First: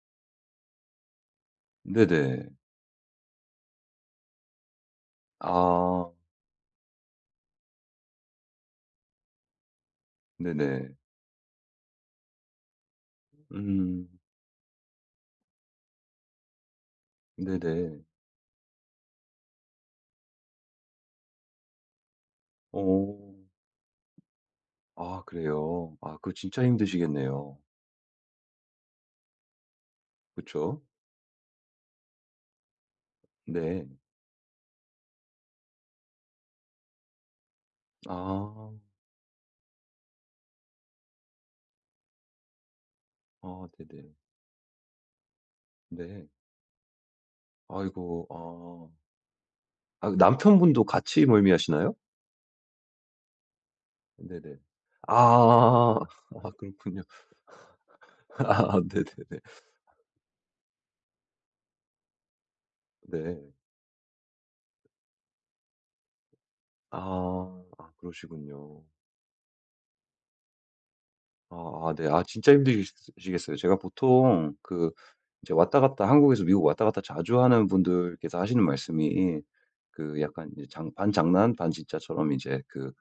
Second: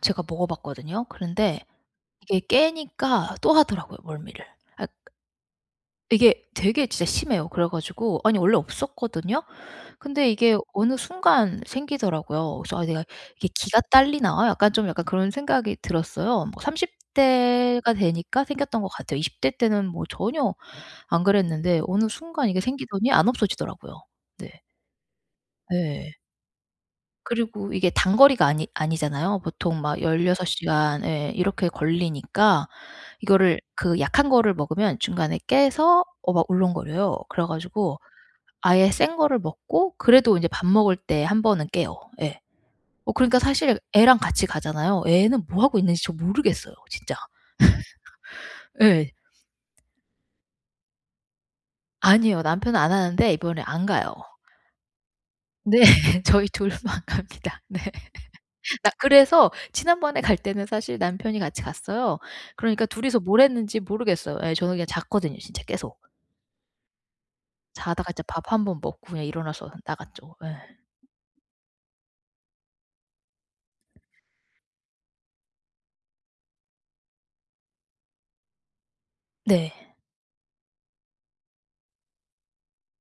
제가 먹어 봤거든요. 그런데 이게 네네. 깨니까 또 하더라고요, 멀미를. 아 아. 이게 되게 진짜 심해요. 그래 가지고 아니 원래 없었거든요. 근데 이게 네네. 어느 순간 생기더라고요. 그래서 '아 내가 이게 기가 음. 딸리나?' 약간 좀 약간 그런 생각이 들었어요. 뭐 30 대가 네네. 되니까 생겼던 것 같아요. 20 대 때는 뭐 전혀 안 그랬는데 어느 순간 이게 생기더니 안 어. 없어지더라고요. 네. 아. 그래요? 아 네. 그거 진짜 힘드시겠네요. 그리고 이게 단거리가 아니 아니잖아요. 보통 막 16 그쵸. 시간 예 이렇게 걸리니까 이거를 네. 그 약한 거를 먹으면 중간에 깨서 어 막 울렁거려요. 그래 가지고 아. 아예 센 거를 먹고 그래도 인제 밥 먹을 때 1 번은 깨요. 예. 어 그러니까 아. 사실 네네. 애랑 같이 가잖아요. 애는 뭐 하고 있는지 저 네. 모르겠어요 진짜. 아이고. 아. 예. 아 그 남편분도 같이 멀미하시나요? 아니요. 남편은 안 하는데 이번에 안 가요. 네네. 네. 아. 저희 아 둘만 그렇군요. 갑니다. 네. 아. 나 네네네. 그래서 지난번에 갈 때는 사실 남편이 같이 갔어요. 그러니까 둘이서 뭘 네. 했는지 모르겠어요. 예. 저는 그냥 잤거든요 진짜 계속. 아. 아 자다가 진짜 밥 1 번 그러시군요. 먹고 그냥 일어나서 나갔죠. 예. 아 아. 네. 아. 진짜 힘드시 시겠어요. 제가 보통 그 이제 왔다 갔다 한국에서 미국 왔다 갔다 자주 하는 분들께서 하시는 말씀이 네. 그 약간 이제 장 반장난 반진짜처럼 이제 그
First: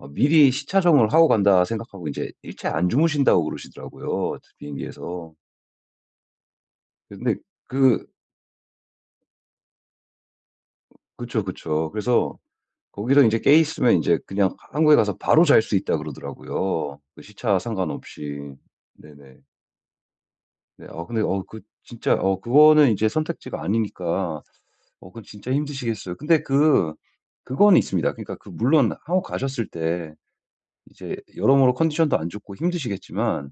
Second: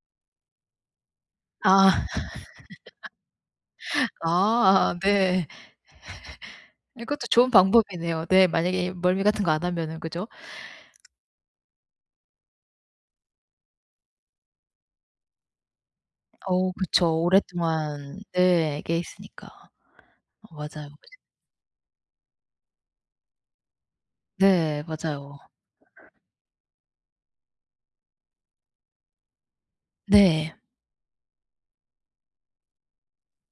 어 미리 시차 적응을 하고 간다 아. 생각하고 인제 일체 안 주무신다고 아 그러시더라고요, 저 아 비행기에서. 네. 네 그것도 근데 좋은 그 방법이네요. 네. 만약에 멀미 같은 거 안 하면은 그죠? 그쵸, 그쵸. 그래서 거기서 인제 깨 있으면 인제 그냥 하 한국에 가서 바로 잘 수 있다 어. 그러더라고요. 그 그쵸. 시차 오랫동안 상관없이. 네 깨 네네. 있으니까. 어. 네. 맞아요. 어. 근데 어 그 진짜 어 그거는 인제 선택지가 아니니까 네. 어 그건 맞아요. 진짜 힘드시겠어요. 근데 그 그거는 있습니다. 그니까 그 물론 한국 가셨을 때 네. 이제 여러모로 컨디션도 안 좋고 힘드시겠지만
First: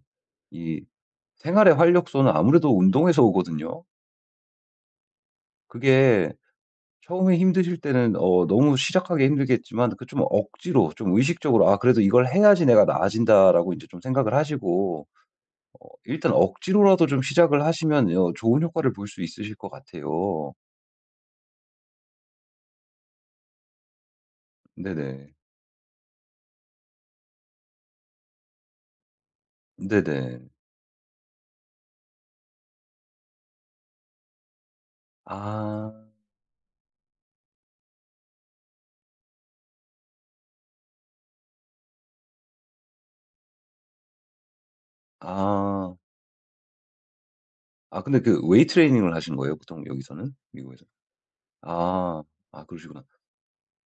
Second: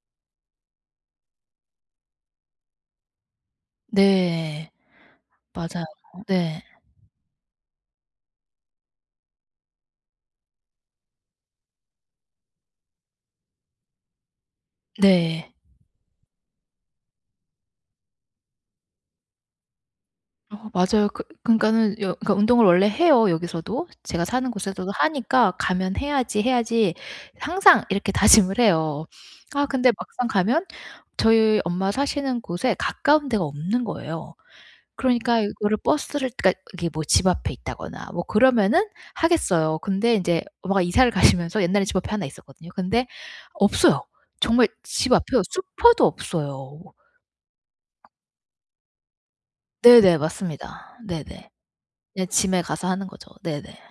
이 생활의 활력소는 아무래도 운동에서 오거든요. 네. 맞아요. 그게 네. 처음에 힘드실 때는 어 너무 시작하기 힘들겠지만 그 좀 억지로 좀 의식적으로 '아 그래도 이걸 해야지 내가 나아진다.'라고 이제 좀 생각을 하시고 네. 어 일단 억지로라도 좀 시작을 하시면 어 좋은 효과를 볼 수 있으실 것 같아요. 어. 맞아요. 그 그니까는 여 그니까 운동을 원래 해요, 여기서도. 제가 사는 곳에서도 네네. 하니까 '가면 해야지, 해야지.' 항상 이렇게 다짐을 해요. 아 근데 막상 네네. 가면 저희 엄마 사시는 곳에 가까운 데가 없는 거예요. 그러니까 이거를 아. 버스를 그니까 이게 뭐 집 앞에 있다거나 뭐 그러면은 하겠어요. 근데 인제 엄마가 이사를 가시면서 옛날에 집 앞에 하나 있었거든요. 근데 없어요. 정말 집 앞에요 아. 슈퍼도 없어요. 아 근데 그 weight training을 하신 거예요, 보통 네네. 여기서는? 미국에서? 맞습니다. 네네. 아. 네. gym에 아 가서 그러시구나. 하는 거죠. 네네.